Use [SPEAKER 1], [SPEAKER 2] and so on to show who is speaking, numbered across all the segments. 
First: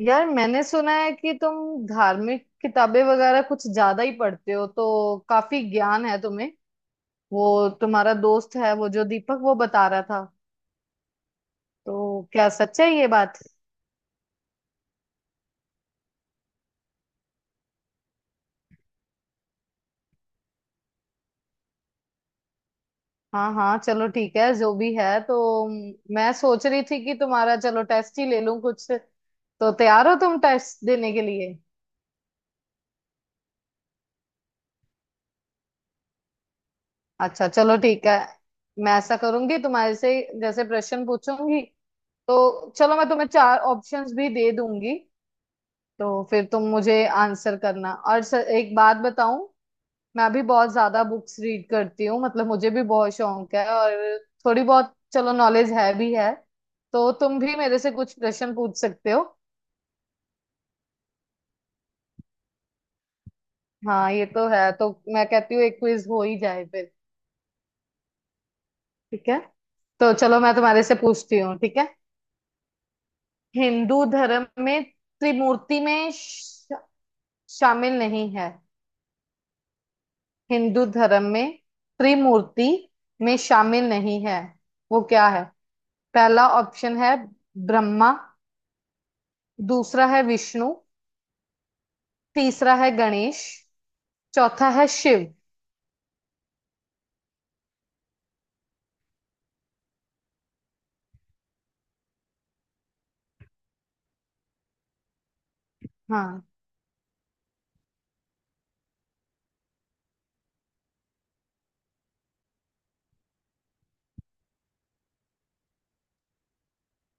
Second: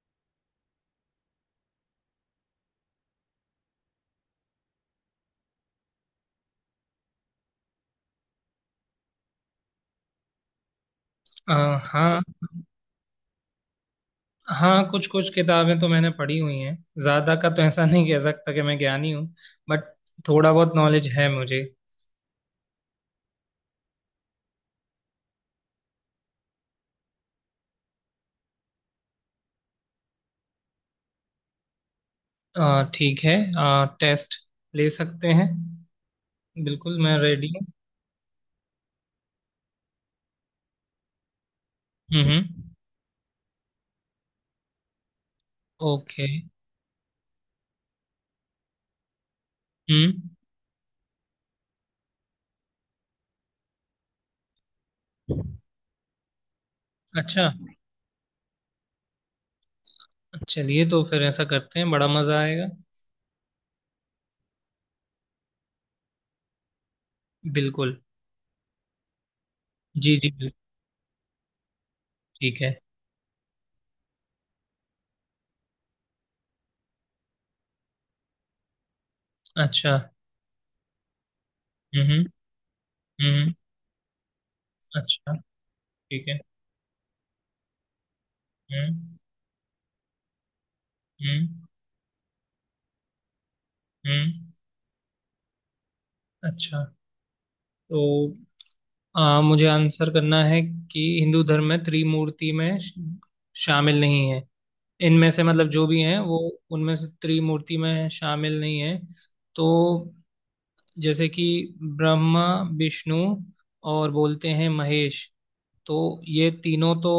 [SPEAKER 1] यार मैंने सुना है कि तुम धार्मिक किताबें वगैरह कुछ ज्यादा ही पढ़ते हो तो काफी ज्ञान है तुम्हें। वो तुम्हारा दोस्त है वो जो दीपक वो बता रहा था।
[SPEAKER 2] अ, हाँ।
[SPEAKER 1] तो क्या सच है ये बात?
[SPEAKER 2] हाँ, कुछ कुछ किताबें तो मैंने पढ़ी हुई हैं। ज्यादा का तो ऐसा नहीं कह सकता कि मैं ज्ञानी हूँ। बट थोड़ा बहुत नॉलेज है मुझे।
[SPEAKER 1] हाँ हाँ, चलो ठीक है, जो भी है। तो मैं सोच रही थी कि तुम्हारा चलो टेस्ट ही ले लूं कुछ। तो तैयार हो तुम टेस्ट देने के लिए?
[SPEAKER 2] ठीक है। टेस्ट ले सकते हैं। बिल्कुल मैं
[SPEAKER 1] अच्छा
[SPEAKER 2] रेडी हूँ।
[SPEAKER 1] चलो ठीक है। मैं ऐसा करूंगी तुम्हारे से जैसे प्रश्न पूछूंगी। तो
[SPEAKER 2] हम्म।
[SPEAKER 1] चलो मैं तुम्हें चार ऑप्शंस भी दे दूंगी तो
[SPEAKER 2] ओके।
[SPEAKER 1] फिर तुम मुझे आंसर करना। और सर एक बात बताऊं,
[SPEAKER 2] हम्म।
[SPEAKER 1] मैं भी बहुत ज्यादा बुक्स रीड करती हूँ, मतलब मुझे भी बहुत शौक है, और थोड़ी बहुत चलो नॉलेज है भी है। तो तुम
[SPEAKER 2] अच्छा।
[SPEAKER 1] भी मेरे से कुछ प्रश्न पूछ सकते हो।
[SPEAKER 2] चलिए तो फिर ऐसा करते हैं, बड़ा मजा आएगा।
[SPEAKER 1] हाँ ये तो है। तो मैं कहती हूँ एक क्विज हो ही जाए फिर।
[SPEAKER 2] बिल्कुल।
[SPEAKER 1] ठीक है, तो
[SPEAKER 2] जी जी,
[SPEAKER 1] चलो
[SPEAKER 2] बिल्कुल।
[SPEAKER 1] मैं तुम्हारे से पूछती हूँ। ठीक है।
[SPEAKER 2] ठीक है।
[SPEAKER 1] हिंदू धर्म में त्रिमूर्ति में शामिल नहीं है।
[SPEAKER 2] अच्छा।
[SPEAKER 1] हिंदू धर्म में
[SPEAKER 2] हम्म,
[SPEAKER 1] त्रिमूर्ति में
[SPEAKER 2] हम्म,
[SPEAKER 1] शामिल नहीं है वो क्या
[SPEAKER 2] अच्छा,
[SPEAKER 1] है?
[SPEAKER 2] ठीक है।
[SPEAKER 1] पहला ऑप्शन है ब्रह्मा।
[SPEAKER 2] हम्म,
[SPEAKER 1] दूसरा है विष्णु।
[SPEAKER 2] हम्म,
[SPEAKER 1] तीसरा है गणेश।
[SPEAKER 2] हम्म,
[SPEAKER 1] चौथा है शिव।
[SPEAKER 2] अच्छा। तो मुझे आंसर करना है कि हिंदू धर्म में त्रिमूर्ति में श- शामिल नहीं है इनमें से, मतलब जो भी हैं वो
[SPEAKER 1] हाँ।
[SPEAKER 2] उनमें से त्रिमूर्ति में शामिल नहीं है। तो जैसे कि ब्रह्मा, विष्णु और बोलते हैं महेश, तो ये तीनों तो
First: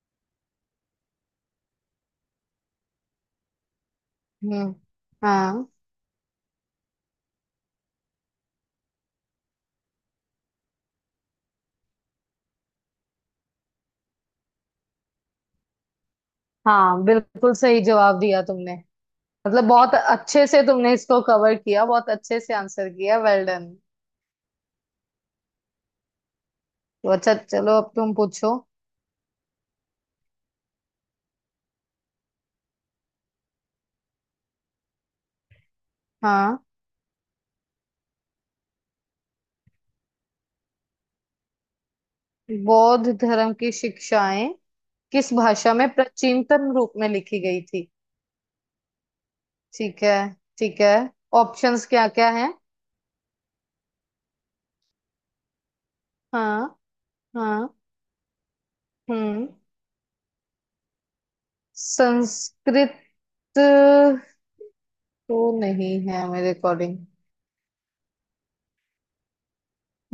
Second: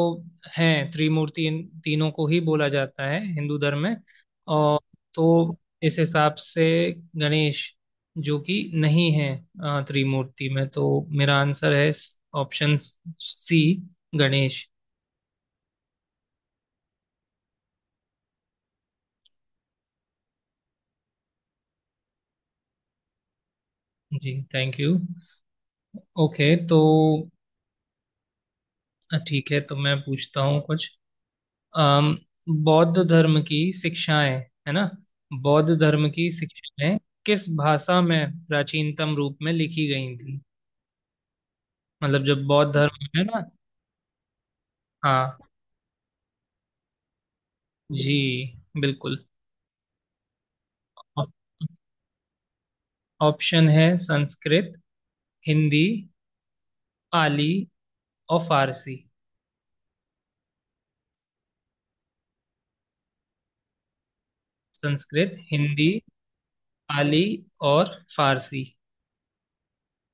[SPEAKER 2] हैं त्रिमूर्ति, इन तीनों को ही बोला जाता है हिंदू धर्म में।
[SPEAKER 1] हम्म।
[SPEAKER 2] और तो
[SPEAKER 1] हाँ
[SPEAKER 2] इस हिसाब से गणेश जो कि नहीं है त्रिमूर्ति में, तो मेरा आंसर है ऑप्शन सी, गणेश।
[SPEAKER 1] हाँ, बिल्कुल सही जवाब दिया तुमने। मतलब बहुत अच्छे से तुमने इसको कवर किया, बहुत अच्छे से आंसर किया, वेल डन।
[SPEAKER 2] जी, थैंक यू। ओके तो
[SPEAKER 1] तो अच्छा चलो, अब तुम पूछो।
[SPEAKER 2] ठीक है। तो मैं पूछता हूँ कुछ। अम, बौद्ध धर्म की शिक्षाएं, है ना, बौद्ध धर्म की
[SPEAKER 1] हाँ।
[SPEAKER 2] शिक्षाएं किस भाषा में प्राचीनतम रूप में लिखी गई थी, मतलब जब बौद्ध धर्म
[SPEAKER 1] बौद्ध
[SPEAKER 2] है ना।
[SPEAKER 1] धर्म की शिक्षाएं किस
[SPEAKER 2] हाँ,
[SPEAKER 1] भाषा में प्राचीनतम रूप में लिखी गई थी?
[SPEAKER 2] जी, बिल्कुल।
[SPEAKER 1] ठीक है, ठीक है।
[SPEAKER 2] ऑप-
[SPEAKER 1] ऑप्शंस क्या क्या है?
[SPEAKER 2] ऑप्शन है संस्कृत, हिंदी,
[SPEAKER 1] हाँ
[SPEAKER 2] पाली
[SPEAKER 1] हाँ।
[SPEAKER 2] और फारसी।
[SPEAKER 1] हम्म। संस्कृत तो
[SPEAKER 2] संस्कृत, हिंदी,
[SPEAKER 1] नहीं है मेरे अकॉर्डिंग।
[SPEAKER 2] पाली और फारसी।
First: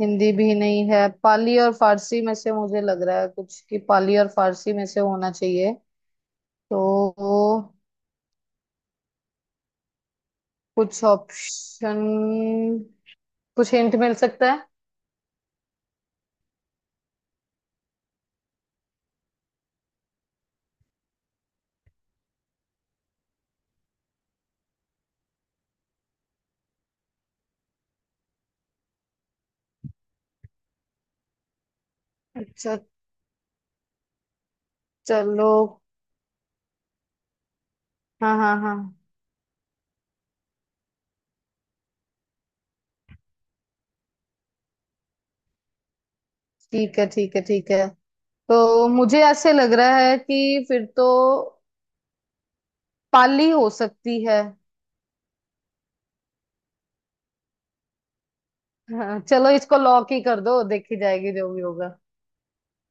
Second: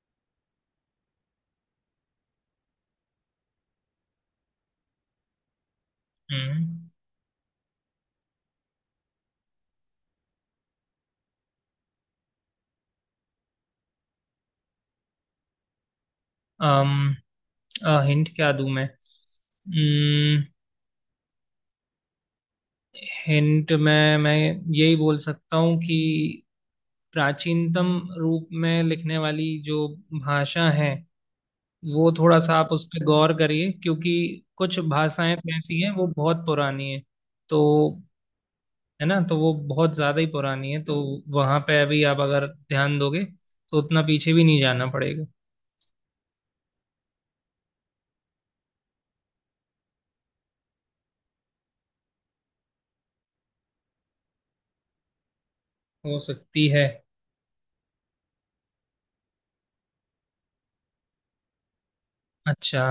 [SPEAKER 1] हिंदी भी नहीं है। पाली और फारसी में से मुझे लग रहा है कुछ, कि पाली और फारसी में से होना चाहिए।
[SPEAKER 2] हम्म।
[SPEAKER 1] तो कुछ ऑप्शन, कुछ हिंट मिल सकता है?
[SPEAKER 2] अम हिंट क्या दूं मैं। हम्म, हिंट में मैं यही बोल सकता हूँ कि प्राचीनतम रूप में लिखने वाली जो भाषा है, वो थोड़ा सा आप
[SPEAKER 1] अच्छा
[SPEAKER 2] उस पर गौर करिए, क्योंकि कुछ भाषाएं
[SPEAKER 1] चलो।
[SPEAKER 2] तो ऐसी हैं वो बहुत पुरानी हैं। तो
[SPEAKER 1] हाँ हाँ हाँ।
[SPEAKER 2] है ना, तो वो बहुत ज़्यादा ही पुरानी है, तो वहाँ पे अभी आप अगर ध्यान दोगे तो उतना पीछे भी नहीं जाना पड़ेगा।
[SPEAKER 1] ठीक है ठीक है ठीक है। तो मुझे ऐसे लग रहा है कि फिर तो पाली हो सकती है।
[SPEAKER 2] हो सकती है।
[SPEAKER 1] हाँ, चलो इसको लॉक ही कर दो, देखी जाएगी जो भी होगा।
[SPEAKER 2] अच्छा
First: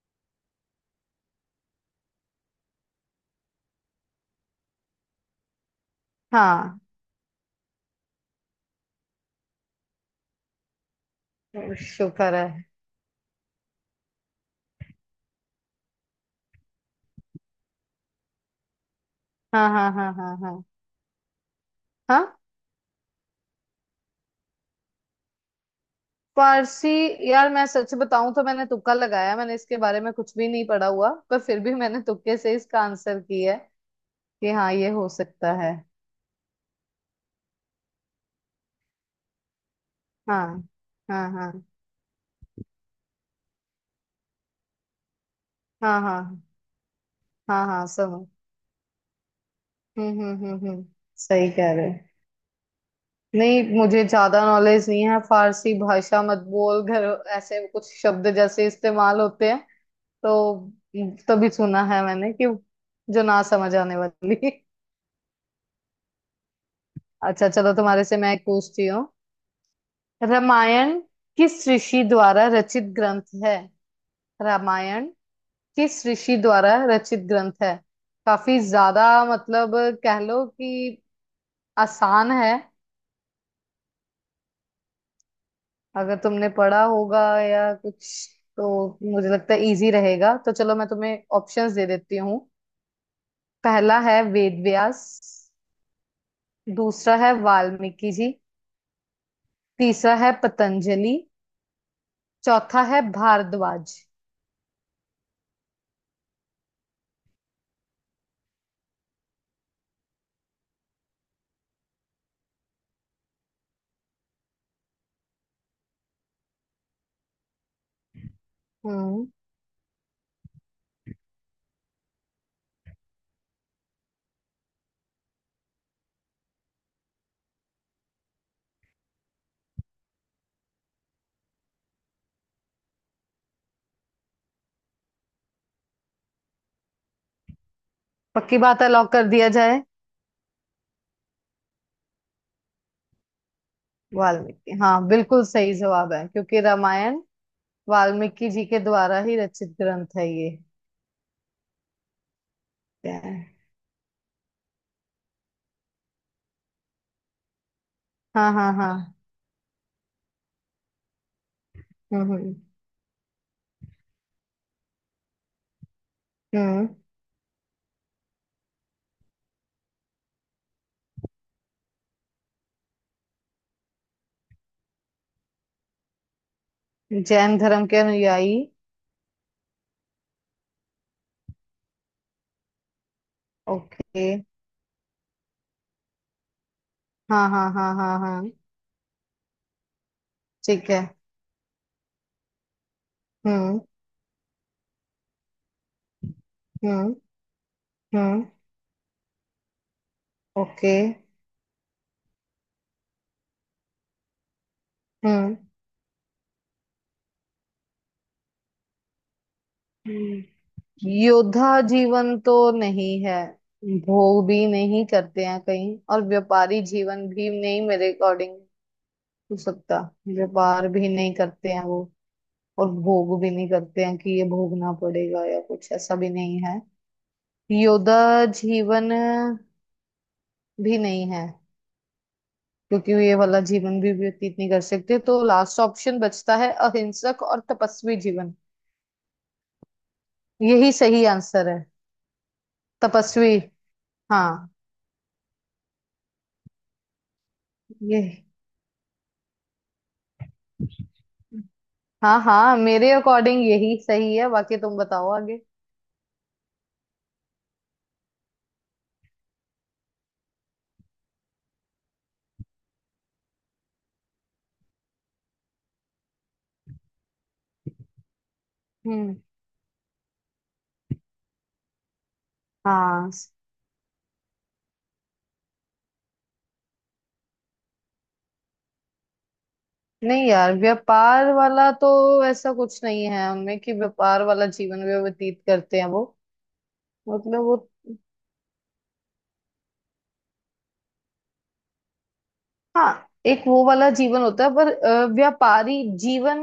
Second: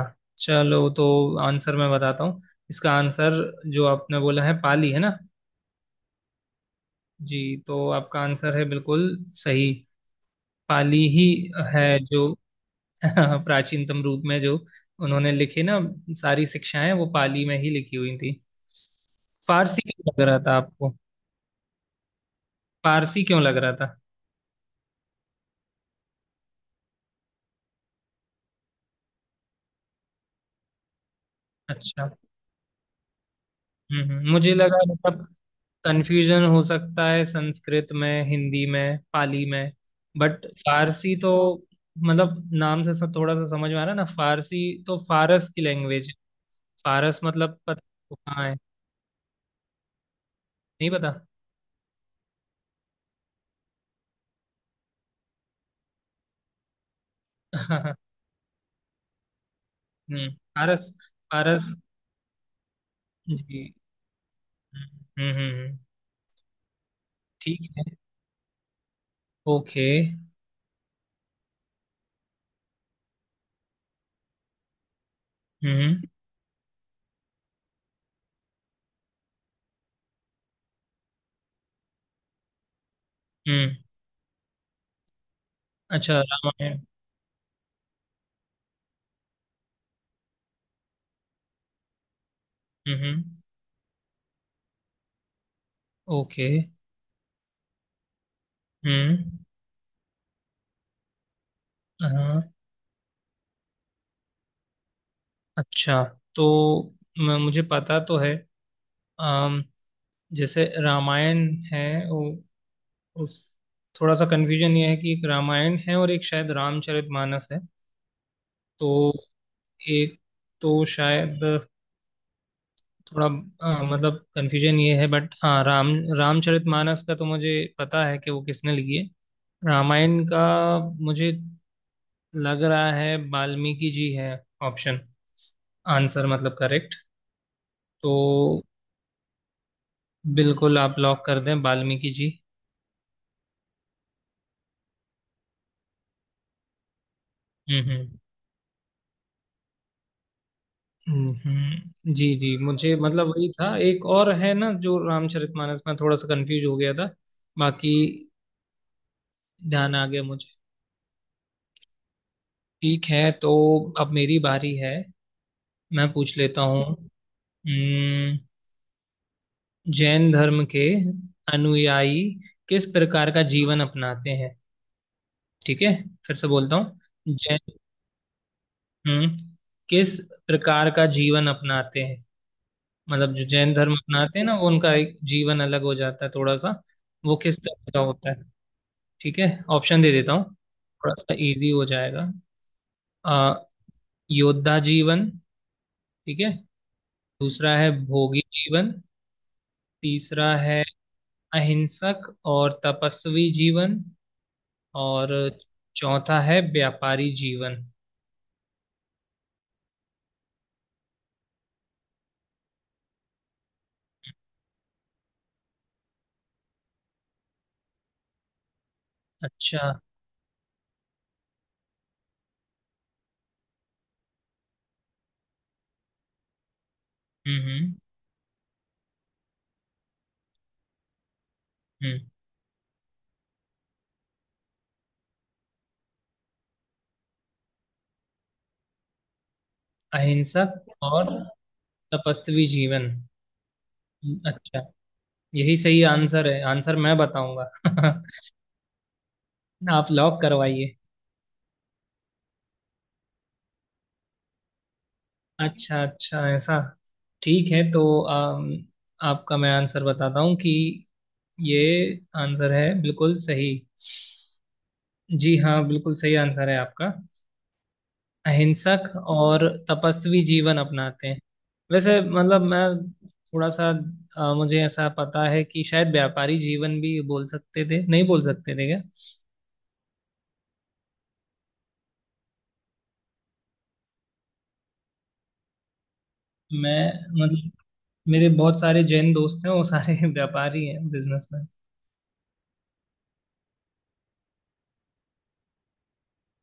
[SPEAKER 2] चलो, तो आंसर मैं बताता हूँ। इसका आंसर जो आपने बोला है पाली, है ना।
[SPEAKER 1] हाँ।
[SPEAKER 2] जी, तो आपका आंसर है बिल्कुल सही, पाली ही है जो
[SPEAKER 1] शुक्र है।
[SPEAKER 2] प्राचीनतम रूप में, जो उन्होंने लिखे ना सारी शिक्षाएं, वो पाली में ही लिखी हुई थी।
[SPEAKER 1] हाँ
[SPEAKER 2] फारसी
[SPEAKER 1] हाँ
[SPEAKER 2] क्यों
[SPEAKER 1] हाँ
[SPEAKER 2] लग
[SPEAKER 1] हाँ
[SPEAKER 2] रहा
[SPEAKER 1] हाँ।
[SPEAKER 2] था आपको?
[SPEAKER 1] हाँ।
[SPEAKER 2] फारसी क्यों लग रहा था?
[SPEAKER 1] पारसी। यार मैं सच बताऊं तो मैंने तुक्का लगाया, मैंने इसके बारे में कुछ भी नहीं पढ़ा हुआ, पर फिर भी मैंने
[SPEAKER 2] अच्छा।
[SPEAKER 1] तुक्के से इसका आंसर किया है।
[SPEAKER 2] हम्म,
[SPEAKER 1] कि
[SPEAKER 2] मुझे
[SPEAKER 1] हाँ
[SPEAKER 2] लगा,
[SPEAKER 1] ये हो
[SPEAKER 2] मतलब
[SPEAKER 1] सकता है।
[SPEAKER 2] कंफ्यूजन हो सकता है संस्कृत में, हिंदी में, पाली में, बट
[SPEAKER 1] हाँ
[SPEAKER 2] फारसी
[SPEAKER 1] हाँ
[SPEAKER 2] तो,
[SPEAKER 1] हाँ
[SPEAKER 2] मतलब नाम से थोड़ा सा समझ में आ रहा है ना। फारसी तो फारस की
[SPEAKER 1] हाँ।
[SPEAKER 2] लैंग्वेज।
[SPEAKER 1] हाँ
[SPEAKER 2] फारस मतलब,
[SPEAKER 1] हाँ,
[SPEAKER 2] पता
[SPEAKER 1] हाँ
[SPEAKER 2] वो
[SPEAKER 1] समझ।
[SPEAKER 2] कहाँ है?
[SPEAKER 1] हम्म।
[SPEAKER 2] नहीं पता।
[SPEAKER 1] सही कह रहे हो। नहीं, मुझे ज्यादा नॉलेज नहीं है। फारसी भाषा मत बोल घर ऐसे कुछ शब्द जैसे इस्तेमाल होते हैं।
[SPEAKER 2] हम्म।
[SPEAKER 1] तो
[SPEAKER 2] फारस।
[SPEAKER 1] तभी
[SPEAKER 2] फारस।
[SPEAKER 1] सुना है मैंने कि जो ना
[SPEAKER 2] जी।
[SPEAKER 1] समझ आने वाली।
[SPEAKER 2] हम्म, हम्म,
[SPEAKER 1] अच्छा
[SPEAKER 2] ठीक
[SPEAKER 1] चलो,
[SPEAKER 2] है।
[SPEAKER 1] तुम्हारे से मैं एक पूछती हूँ।
[SPEAKER 2] ओके।
[SPEAKER 1] रामायण किस ऋषि द्वारा रचित ग्रंथ है? रामायण
[SPEAKER 2] हम्म,
[SPEAKER 1] किस ऋषि द्वारा रचित ग्रंथ है? काफी ज्यादा, मतलब कह लो कि आसान है।
[SPEAKER 2] हम्म,
[SPEAKER 1] अगर
[SPEAKER 2] अच्छा।
[SPEAKER 1] तुमने
[SPEAKER 2] रामायण।
[SPEAKER 1] पढ़ा होगा या कुछ तो मुझे लगता है इजी रहेगा। तो चलो मैं तुम्हें ऑप्शंस दे देती हूँ।
[SPEAKER 2] हम्म।
[SPEAKER 1] पहला है वेद व्यास।
[SPEAKER 2] ओके।
[SPEAKER 1] दूसरा है वाल्मीकि जी।
[SPEAKER 2] हम्म।
[SPEAKER 1] तीसरा है पतंजलि।
[SPEAKER 2] हाँ।
[SPEAKER 1] चौथा है भारद्वाज।
[SPEAKER 2] अच्छा। तो मुझे पता तो है। अम, जैसे रामायण है, उ, उस थोड़ा सा कन्फ्यूजन ये है कि एक रामायण है और एक शायद रामचरितमानस है। तो
[SPEAKER 1] हम्म।
[SPEAKER 2] एक तो शायद थोड़ा मतलब कन्फ्यूजन ये है, बट हाँ, रामचरितमानस का तो मुझे पता है कि वो किसने लिखी है। रामायण का मुझे लग रहा है वाल्मीकि जी है, ऑप्शन, आंसर मतलब करेक्ट।
[SPEAKER 1] पक्की
[SPEAKER 2] तो
[SPEAKER 1] बात है, लॉक कर दिया जाए।
[SPEAKER 2] बिल्कुल आप लॉक कर दें, वाल्मीकि जी।
[SPEAKER 1] वाल्मीकि, हाँ बिल्कुल सही जवाब है क्योंकि रामायण
[SPEAKER 2] हम्म,
[SPEAKER 1] वाल्मीकि जी के द्वारा ही रचित ग्रंथ है ये।
[SPEAKER 2] हम्म, जी जी, मुझे मतलब वही था, एक और है ना जो रामचरितमानस, में थोड़ा सा कंफ्यूज हो गया था। बाकी
[SPEAKER 1] हाँ हाँ हाँ।
[SPEAKER 2] ध्यान आ गया मुझे।
[SPEAKER 1] हम्म हम्म
[SPEAKER 2] ठीक है, तो अब मेरी बारी है, मैं पूछ लेता हूँ।
[SPEAKER 1] हम्म।
[SPEAKER 2] हम्म, जैन धर्म के अनुयायी किस प्रकार का जीवन अपनाते हैं। ठीक है, फिर से बोलता हूँ।
[SPEAKER 1] जैन
[SPEAKER 2] जैन,
[SPEAKER 1] धर्म के अनुयायी।
[SPEAKER 2] हम्म, किस प्रकार का जीवन अपनाते हैं, मतलब जो जैन धर्म
[SPEAKER 1] ओके।
[SPEAKER 2] अपनाते हैं ना वो उनका एक जीवन अलग हो जाता है थोड़ा सा, वो
[SPEAKER 1] हाँ
[SPEAKER 2] किस
[SPEAKER 1] हाँ
[SPEAKER 2] तरह
[SPEAKER 1] हाँ
[SPEAKER 2] का
[SPEAKER 1] हाँ
[SPEAKER 2] होता
[SPEAKER 1] हाँ।
[SPEAKER 2] है। ठीक है, ऑप्शन दे देता हूँ,
[SPEAKER 1] ठीक है।
[SPEAKER 2] थोड़ा सा इजी हो जाएगा। आ,
[SPEAKER 1] हम्म
[SPEAKER 2] योद्धा जीवन, ठीक है।
[SPEAKER 1] हम्म
[SPEAKER 2] दूसरा है भोगी
[SPEAKER 1] हम्म।
[SPEAKER 2] जीवन। तीसरा है
[SPEAKER 1] ओके।
[SPEAKER 2] अहिंसक और तपस्वी जीवन। और
[SPEAKER 1] हम्म
[SPEAKER 2] चौथा है व्यापारी जीवन।
[SPEAKER 1] हम्म। योद्धा जीवन तो नहीं है। भोग भी नहीं करते हैं कहीं, और व्यापारी जीवन भी नहीं, मेरे अकॉर्डिंग। हो
[SPEAKER 2] अच्छा।
[SPEAKER 1] सकता, व्यापार भी नहीं करते हैं वो, और भोग भी नहीं करते हैं कि ये भोगना पड़ेगा या कुछ, ऐसा भी नहीं है।
[SPEAKER 2] हम्म, हम्म,
[SPEAKER 1] योद्धा जीवन भी नहीं है
[SPEAKER 2] हम्म,
[SPEAKER 1] क्योंकि ये वाला जीवन भी व्यतीत नहीं कर सकते। तो लास्ट ऑप्शन बचता है अहिंसक और तपस्वी जीवन। यही
[SPEAKER 2] अहिंसक
[SPEAKER 1] सही
[SPEAKER 2] और
[SPEAKER 1] आंसर है।
[SPEAKER 2] तपस्वी जीवन।
[SPEAKER 1] तपस्वी। हाँ।
[SPEAKER 2] अच्छा, यही सही आंसर है, आंसर मैं बताऊंगा
[SPEAKER 1] ये।
[SPEAKER 2] आप लॉक करवाइए।
[SPEAKER 1] हाँ हाँ, मेरे अकॉर्डिंग यही सही है, बाकी तुम बताओ आगे।
[SPEAKER 2] अच्छा अच्छा ऐसा, ठीक है। तो आपका मैं आंसर बताता हूँ कि ये आंसर है बिल्कुल सही। जी हाँ, बिल्कुल सही आंसर है आपका, अहिंसक
[SPEAKER 1] हम्म।
[SPEAKER 2] और तपस्वी जीवन अपनाते हैं। वैसे मतलब मैं
[SPEAKER 1] हाँ।
[SPEAKER 2] थोड़ा सा, मुझे ऐसा पता है कि शायद व्यापारी जीवन भी बोल सकते थे, नहीं बोल सकते थे क्या?
[SPEAKER 1] नहीं यार, व्यापार वाला तो ऐसा कुछ नहीं है हमें कि व्यापार वाला जीवन भी व्यतीत करते हैं वो।
[SPEAKER 2] मैं
[SPEAKER 1] मतलब
[SPEAKER 2] मतलब,
[SPEAKER 1] वो।
[SPEAKER 2] मेरे बहुत सारे जैन दोस्त हैं वो सारे व्यापारी हैं, बिजनेसमैन।
[SPEAKER 1] हाँ एक वो वाला जीवन होता है पर व्यापारी जीवन,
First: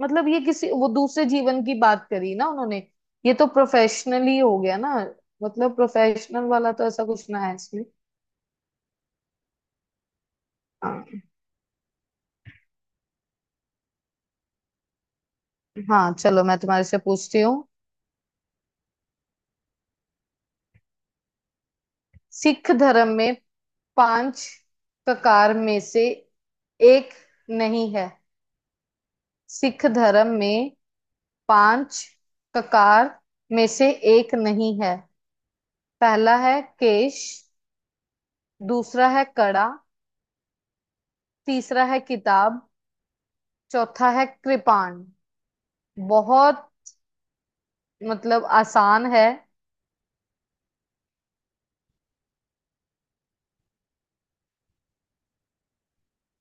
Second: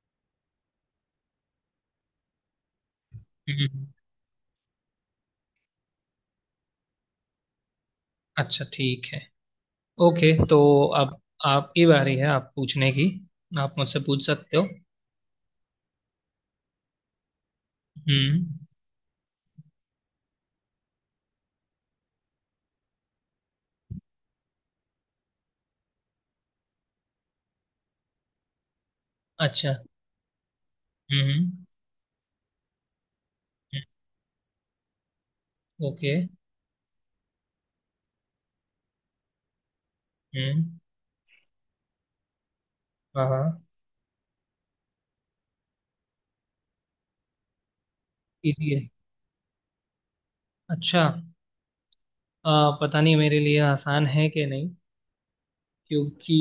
[SPEAKER 1] मतलब ये किसी वो दूसरे जीवन की बात करी ना उन्होंने। ये तो
[SPEAKER 2] हम्म,
[SPEAKER 1] प्रोफेशनली हो गया ना। मतलब प्रोफेशनल वाला तो ऐसा कुछ ना है इसमें।
[SPEAKER 2] अच्छा, ठीक है। ओके। तो
[SPEAKER 1] हाँ
[SPEAKER 2] अब आपकी बारी है आप पूछने की, आप मुझसे पूछ सकते हो।
[SPEAKER 1] हाँ, चलो मैं तुम्हारे से पूछती हूँ।
[SPEAKER 2] हम्म।
[SPEAKER 1] सिख धर्म में पांच ककार में से एक नहीं है।
[SPEAKER 2] अच्छा।
[SPEAKER 1] सिख धर्म में
[SPEAKER 2] हम्म,
[SPEAKER 1] पांच ककार में
[SPEAKER 2] हम्म,
[SPEAKER 1] से एक नहीं है।
[SPEAKER 2] ओके।
[SPEAKER 1] पहला है केश। दूसरा है कड़ा।
[SPEAKER 2] हम्म।
[SPEAKER 1] तीसरा है किताब।
[SPEAKER 2] हाँ हाँ,
[SPEAKER 1] चौथा है कृपाण। बहुत, मतलब
[SPEAKER 2] इजी है।
[SPEAKER 1] आसान है।
[SPEAKER 2] अच्छा, पता नहीं मेरे लिए आसान है कि नहीं, क्योंकि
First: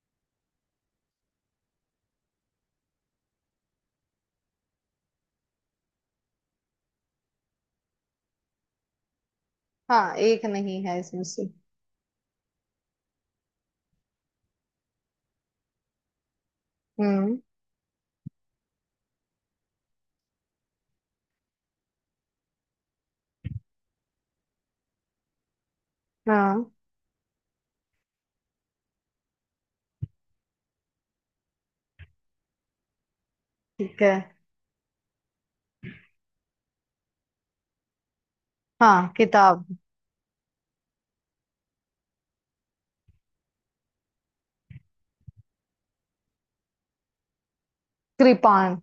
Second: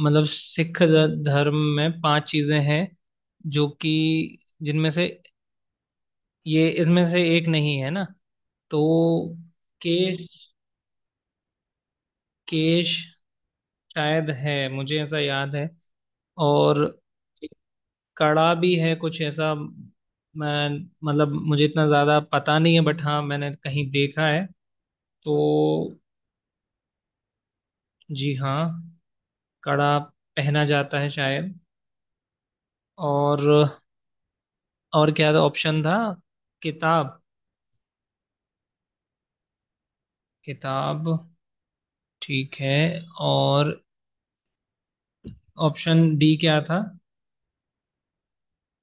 [SPEAKER 2] मतलब सिख धर्म में पांच चीजें हैं जो कि, जिनमें से ये, इसमें से एक नहीं है ना। तो
[SPEAKER 1] हाँ एक
[SPEAKER 2] केश,
[SPEAKER 1] नहीं है इसमें से।
[SPEAKER 2] केश शायद है, मुझे ऐसा याद है। और
[SPEAKER 1] हम्म।
[SPEAKER 2] एक कड़ा भी है कुछ ऐसा, मैं मतलब, मुझे इतना ज्यादा पता नहीं है, बट हाँ मैंने कहीं देखा है। तो
[SPEAKER 1] हाँ।
[SPEAKER 2] जी हाँ, कड़ा पहना जाता है शायद। और
[SPEAKER 1] ठीक है।
[SPEAKER 2] और क्या ऑप्शन था? किताब।
[SPEAKER 1] हाँ किताब।
[SPEAKER 2] किताब, ठीक है। और ऑप्शन डी क्या था?
[SPEAKER 1] कृपाण।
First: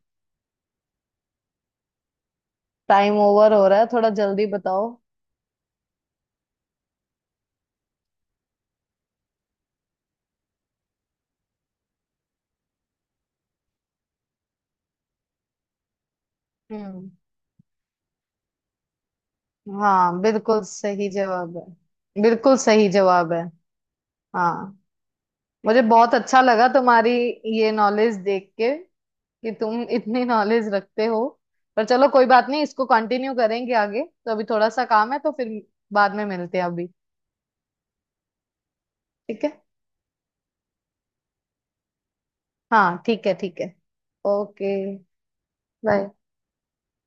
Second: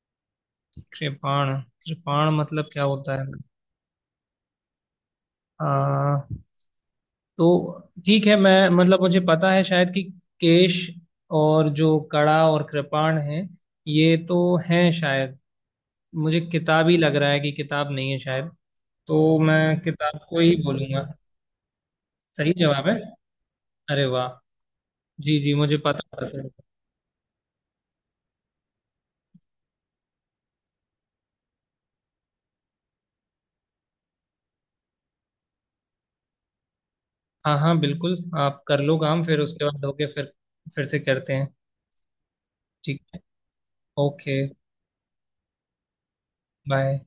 [SPEAKER 2] कृपाण। कृपाण मतलब क्या
[SPEAKER 1] टाइम
[SPEAKER 2] होता है?
[SPEAKER 1] ओवर हो रहा है, थोड़ा जल्दी बताओ।
[SPEAKER 2] आ, तो ठीक है, मैं मतलब मुझे पता है शायद कि केश, और जो कड़ा और कृपाण है, ये तो हैं शायद, मुझे किताब ही
[SPEAKER 1] हम्म।
[SPEAKER 2] लग रहा है कि किताब नहीं है शायद। तो मैं किताब
[SPEAKER 1] हाँ
[SPEAKER 2] को ही
[SPEAKER 1] बिल्कुल
[SPEAKER 2] बोलूंगा।
[SPEAKER 1] सही जवाब है।
[SPEAKER 2] सही
[SPEAKER 1] बिल्कुल
[SPEAKER 2] जवाब
[SPEAKER 1] सही
[SPEAKER 2] है,
[SPEAKER 1] जवाब है।
[SPEAKER 2] अरे वाह।
[SPEAKER 1] हाँ।
[SPEAKER 2] जी जी, मुझे
[SPEAKER 1] मुझे बहुत
[SPEAKER 2] पता
[SPEAKER 1] अच्छा
[SPEAKER 2] था।
[SPEAKER 1] लगा तुम्हारी ये नॉलेज देख के, कि तुम इतनी नॉलेज रखते हो। पर चलो कोई बात नहीं, इसको कंटिन्यू करेंगे आगे। तो अभी थोड़ा सा काम है तो फिर बाद में मिलते हैं अभी।
[SPEAKER 2] हाँ हाँ बिल्कुल, आप कर लो काम, फिर
[SPEAKER 1] ठीक है।
[SPEAKER 2] उसके बाद होके फिर से करते हैं। ठीक
[SPEAKER 1] हाँ
[SPEAKER 2] है।
[SPEAKER 1] ठीक है ठीक है।
[SPEAKER 2] ओके।
[SPEAKER 1] ओके। बाय।
[SPEAKER 2] बाय।